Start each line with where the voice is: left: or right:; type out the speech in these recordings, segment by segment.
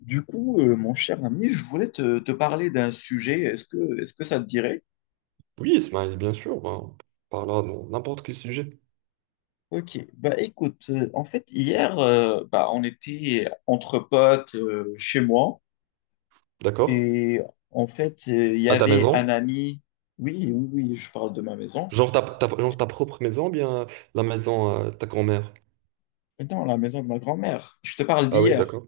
left: Mon cher ami, je voulais te parler d'un sujet. Est-ce que ça te dirait?
right: Oui, Ismaël, bien sûr, ben, on parlera de n'importe quel sujet.
left: Ok, bah écoute, en fait, hier, bah, on était entre potes chez moi
right: D'accord?
left: et en fait, il y
right: À ta
left: avait un
right: maison?
left: ami. Oui, oui, oui, je parle de ma maison.
right: Genre genre ta propre maison, ou bien la maison ta grand-mère.
left: Non, la maison de ma grand-mère. Je te parle
right: Ah oui,
left: d'hier.
right: d'accord.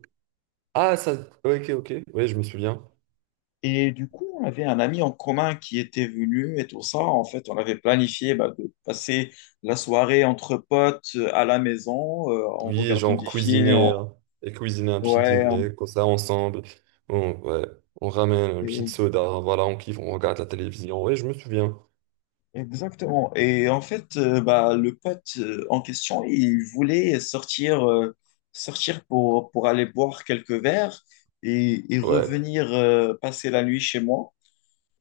right: Ah, ça, ouais. Ok, ok. Oui, je me souviens.
left: Et du coup, on avait un ami en commun qui était venu et tout ça. En fait, on avait planifié bah, de passer la soirée entre potes à la maison en
right: Oui,
left: regardant
right: genre
left: des films.
right: cuisiner un petit
left: Ouais,
right: dîner, comme ça, ensemble. Ouais, on ramène un petit
left: et-
right: soda, voilà, on kiffe, on regarde la télévision. Oui, je me souviens.
left: exactement. Et en fait, bah, le pote en question, il voulait sortir, sortir pour aller boire quelques verres et
right: Ouais,
left: revenir passer la nuit chez moi.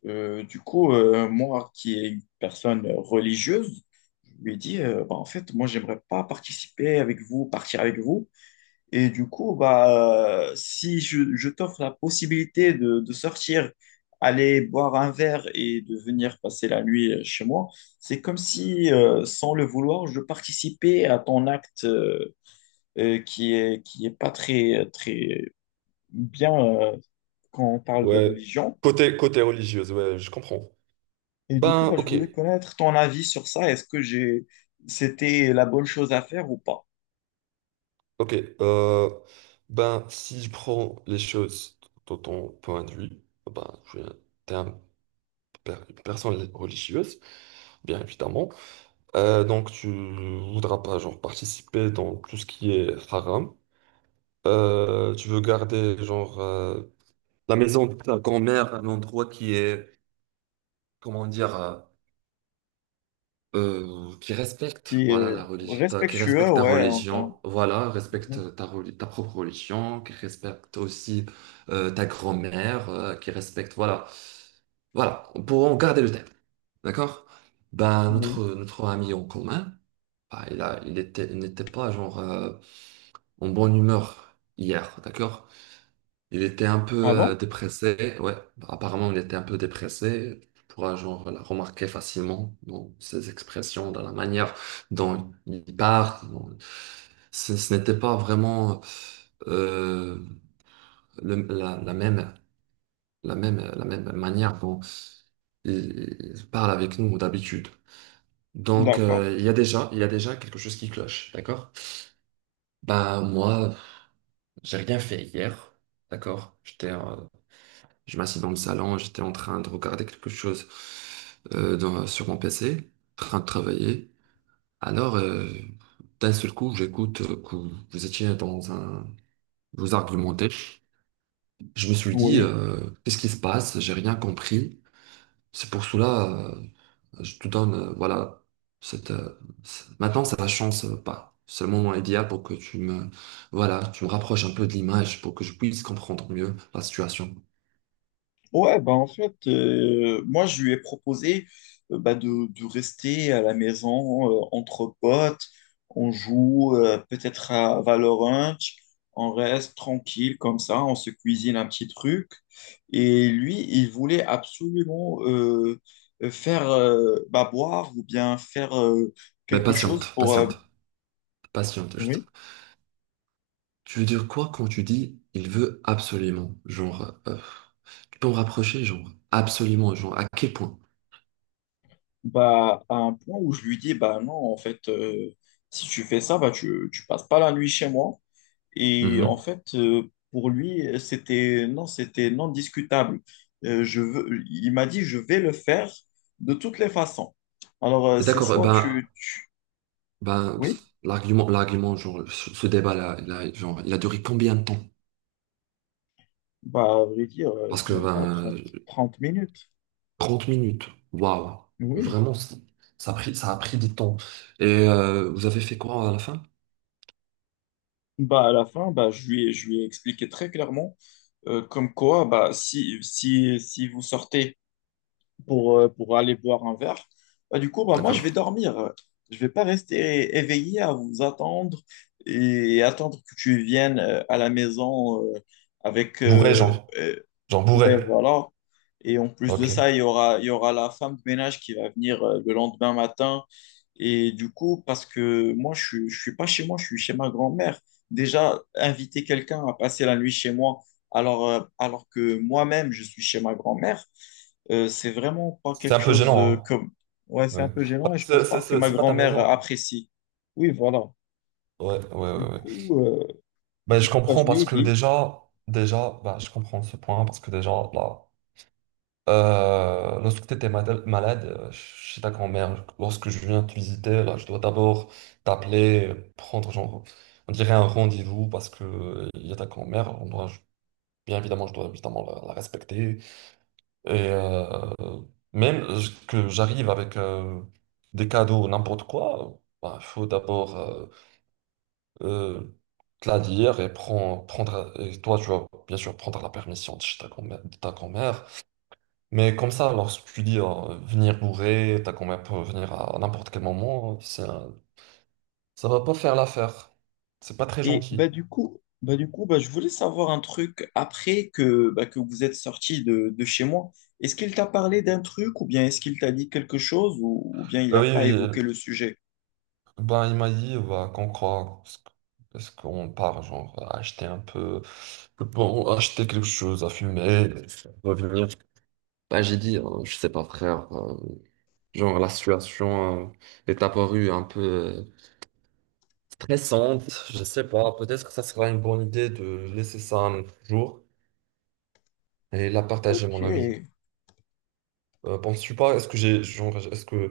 left: Moi qui est une personne religieuse, je lui ai dit, bah, en fait, moi, j'aimerais pas participer avec vous, partir avec vous. Et du coup, bah, si je t'offre la possibilité de sortir, aller boire un verre et de venir passer la nuit chez moi, c'est comme si, sans le vouloir, je participais à ton acte qui est pas très, très bien quand on parle de
right: ouais.
left: religion.
right: Côté religieuse, ouais, je comprends.
left: Et du coup,
right: Ben,
left: bah, je
right: ok.
left: voulais connaître ton avis sur ça. C'était la bonne chose à faire ou pas?
right: Ok, euh, ben, si je prends les choses de ton point de vue, ben, es un- une personne religieuse, bien évidemment. Donc, tu voudras pas, genre, participer dans tout ce qui est haram. Tu veux garder, genre, la maison de ta grand-mère, un endroit qui est, comment dire, qui respecte,
left: Qui
right: voilà,
left: est
right: la religion, enfin, qui
left: respectueux,
right: respecte ta
left: ouais, en termes.
right: religion, voilà,
left: Mhm.
right: ta propre religion, qui respecte aussi ta grand-mère, qui respecte, voilà, voilà, pour en garder le thème, d'accord. Ben,
left: Oui.
right: notre ami en commun, bah, il a il était il n'était pas, genre, en bonne humeur hier, d'accord, il était un peu
left: Ah bon?
right: dépressé, ouais. Apparemment, il était un peu dépressé. Tu pourras, genre, la remarquer facilement dans ses expressions, dans la manière dont il parle. Ce, ce n'était pas vraiment euh, la même, la même, la même manière dont il parle avec nous d'habitude. Donc,
left: D'accord.
right: il y a déjà, il y a déjà quelque chose qui cloche, d'accord? Ben, moi, j'ai rien fait hier, d'accord? J'étais je m'assis dans le salon, j'étais en train de regarder quelque chose sur mon PC, en train de travailler. Alors, d'un seul coup, j'écoute que vous étiez dans un... Vous argumentez. Je me suis dit,
left: Oui.
right: qu'est-ce qui se passe? J'ai rien compris. C'est pour cela, euh, je te donne, voilà, cette... euh, maintenant, c'est la chance, pas. C'est le moment idéal pour que tu me... Voilà, tu me rapproches un peu de l'image pour que je puisse comprendre mieux la situation.
left: Ouais, bah en fait, moi, je lui ai proposé bah, de rester à la maison entre potes. On joue peut-être à Valorant. On reste tranquille comme ça. On se cuisine un petit truc. Et lui, il voulait absolument faire bah, boire ou bien faire
right: Mais
left: quelque chose pour.
right: patiente, juste.
left: Oui.
right: Tu veux dire quoi quand tu dis il veut absolument? Genre, tu peux me rapprocher, genre, absolument, genre, à quel point?
left: Bah, à un point où je lui dis, bah non, en fait, si tu fais ça, bah, tu passes pas la nuit chez moi. Et en
right: Mhm.
left: fait, pour lui, c'était non discutable. Je veux, il m'a dit, je vais le faire de toutes les façons. Alors,
right: Et
left: c'est
right: d'accord,
left: soit tu, oui,
right: pff, l'argument, genre, ce débat-là, il a duré combien de temps?
left: bah, à vrai dire,
right: Parce que,
left: même pas
right: ben,
left: trente minutes.
right: 30 minutes, waouh,
left: Oui.
right: vraiment, ça a pris du temps. Et vous avez fait quoi à la fin?
left: Bah, à la fin, bah, je lui ai expliqué très clairement, comme quoi, bah, si vous sortez pour aller boire un verre. Bah, du coup, bah, moi, je vais
right: D'accord?
left: dormir. Je vais pas rester éveillé à vous attendre et attendre que tu viennes à la maison avec...
right: Bourré,
left: euh,
right: genre.
left: euh,
right: Genre
left: ouais,
right: bourré.
left: voilà. Et en plus de ça, il
right: Ok.
left: y aura, il y aura la femme de ménage qui va venir le lendemain matin. Et du coup, parce que moi, je ne suis pas chez moi, je suis chez ma grand-mère. Déjà, inviter quelqu'un à passer la nuit chez moi, alors que moi-même, je suis chez ma grand-mère, c'est vraiment pas
right: C'est un
left: quelque
right: peu
left: chose
right: gênant,
left: comme... Ouais,
right: hein.
left: c'est un
right: Ouais.
left: peu gênant
right: Ah,
left: et je pense pas que ma
right: C'est pas ta
left: grand-mère
right: maison.
left: apprécie. Oui, voilà. Du
right: Ouais.
left: coup, euh,
right: Ben,
left: du
right: je
left: coup bah,
right: comprends,
left: je lui
right: parce
left: ai
right: que
left: dit.
right: ben, je comprends ce point parce que déjà, là, lorsque tu étais malade, chez ta grand-mère, lorsque je viens te visiter, là, je dois d'abord t'appeler, prendre, genre, on dirait un rendez-vous parce que il y a ta grand-mère, on doit, bien évidemment, je dois évidemment la respecter. Et même que j'arrive avec des cadeaux, n'importe quoi, il faut d'abord, euh, te la dire et prendre, et toi, tu vas bien sûr prendre la permission de chez ta grand-mère, de ta grand-mère. Mais comme ça, lorsque tu dis venir bourré, ta grand-mère peut venir à n'importe quel moment, ça va pas faire l'affaire. C'est pas très
left: Et bah,
right: gentil.
left: du coup, bah, je voulais savoir un truc après que, bah, que vous êtes sorti de chez moi. Est-ce qu'il t'a parlé d'un truc ou bien est-ce qu'il t'a dit quelque chose ou bien il n'a pas
right: Oui,
left: évoqué le sujet?
right: ben, il m'a dit bah, qu'on croit. Est-ce qu'on part, genre, à acheter un peu, bon, acheter quelque chose à fumer, revenir? Ben, j'ai dit, je sais pas, frère. Genre, la situation est apparue un peu stressante. Je sais pas, peut-être que ça sera une bonne idée de laisser ça un autre jour et la partager, mon
left: Ok,
right: avis. Penses-tu pas, est-ce que j'ai, genre, est-ce que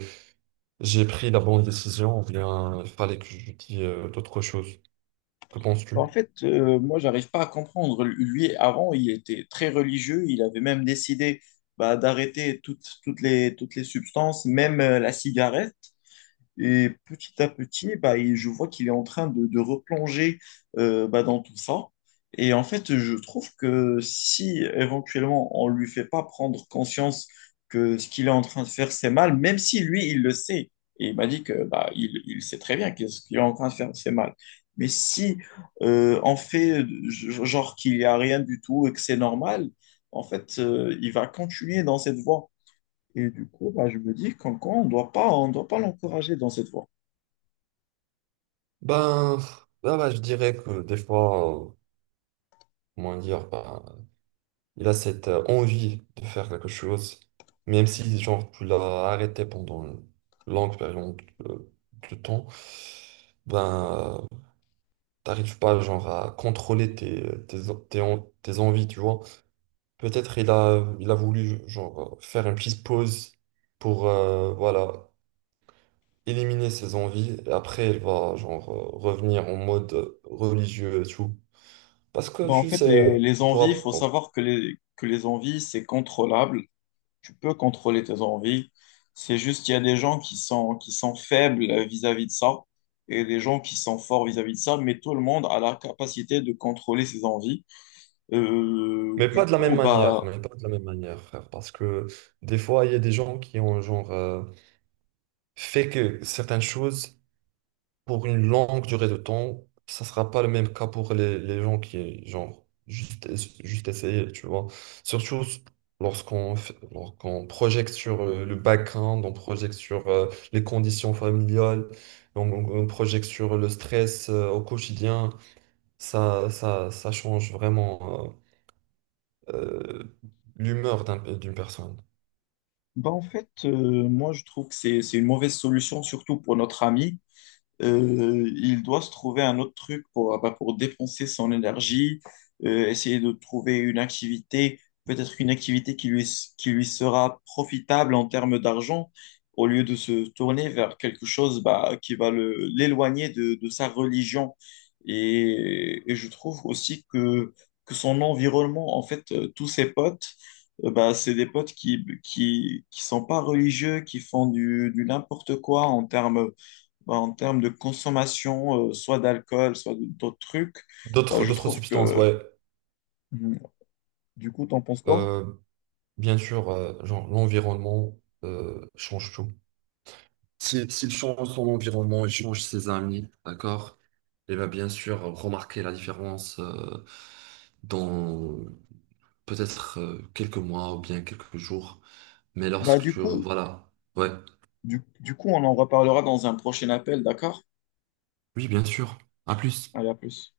right: j'ai pris la bonne décision ou bien il fallait que je dise d'autres choses? Que
left: en
right: penses-tu?
left: fait, moi, j'arrive pas à comprendre. Lui, avant, il était très religieux. Il avait même décidé bah, d'arrêter toutes les substances, même la cigarette. Et petit à petit, bah, je vois qu'il est en train de replonger bah, dans tout ça. Et en fait, je trouve que si éventuellement on ne lui fait pas prendre conscience que ce qu'il est en train de faire, c'est mal, même si lui, il le sait, et il m'a dit que bah, il sait très bien que ce qu'il est en train de faire, c'est mal. Mais si on fait genre qu'il n'y a rien du tout et que c'est normal, en fait, il va continuer dans cette voie. Et du coup, bah, je me dis qu'encore, on doit pas l'encourager dans cette voie.
right: Ben, bah, je dirais que des fois, comment dire, ben, il a cette envie de faire quelque chose, même si genre tu l'as arrêté pendant une longue période euh, de temps, ben, t'arrives pas genre à contrôler tes envies, tu vois. Peut-être il a voulu genre faire une petite pause pour, voilà, éliminer ses envies et après il va, genre, revenir en mode religieux et tout. Parce que
left: Ben, en
right: tu
left: fait,
right: sais, on pourra,
left: il faut savoir que les envies, c'est contrôlable. Tu peux contrôler tes envies. C'est juste qu'il y a des gens qui sont faibles vis-à-vis de ça et des gens qui sont forts vis-à-vis de ça, mais tout le monde a la capacité de contrôler ses envies. Euh,
right: mais
left: du
right: pas de la même
left: coup,
right: manière,
left: bah,
right: mais pas de la même manière, frère. Parce que des fois, il y a des gens qui ont genre fait que certaines choses pour une longue durée de temps, ça sera pas le même cas pour les gens qui, genre, juste essayer, tu vois. Surtout lorsqu'on projette sur le background, on projette sur les conditions familiales, on projette sur le stress au quotidien. Ça change vraiment euh, l'humeur d'une personne.
left: Bah en fait, moi, je trouve que c'est une mauvaise solution, surtout pour notre ami, il doit se trouver un autre truc pour, ah bah, pour dépenser son énergie, essayer de trouver une activité, peut-être une activité qui lui sera profitable en termes d'argent, au lieu de se tourner vers quelque chose bah, qui va l'éloigner de sa religion. Et je trouve aussi que son environnement, en fait, tous ses potes, bah, c'est des potes qui sont pas religieux, qui font du n'importe quoi en termes bah, en termes de consommation, soit d'alcool, d'autres trucs. Bah, je
right: D'autres
left: trouve
right: substances,
left: que,
right: ouais.
left: hmm, du coup, t'en penses quoi?
right: Euh, bien sûr, genre, l'environnement change tout. S'il change son environnement, il change ses amis, d'accord? Il va bien sûr remarquer la différence dans peut-être quelques mois ou bien quelques jours. Mais
left: Bah,
right: lorsque
left: du
right: tu...
left: coup,
right: Voilà. Ouais.
left: du coup, on en reparlera dans un prochain appel, d'accord?
right: Oui, bien sûr. À plus.
left: Allez, à plus.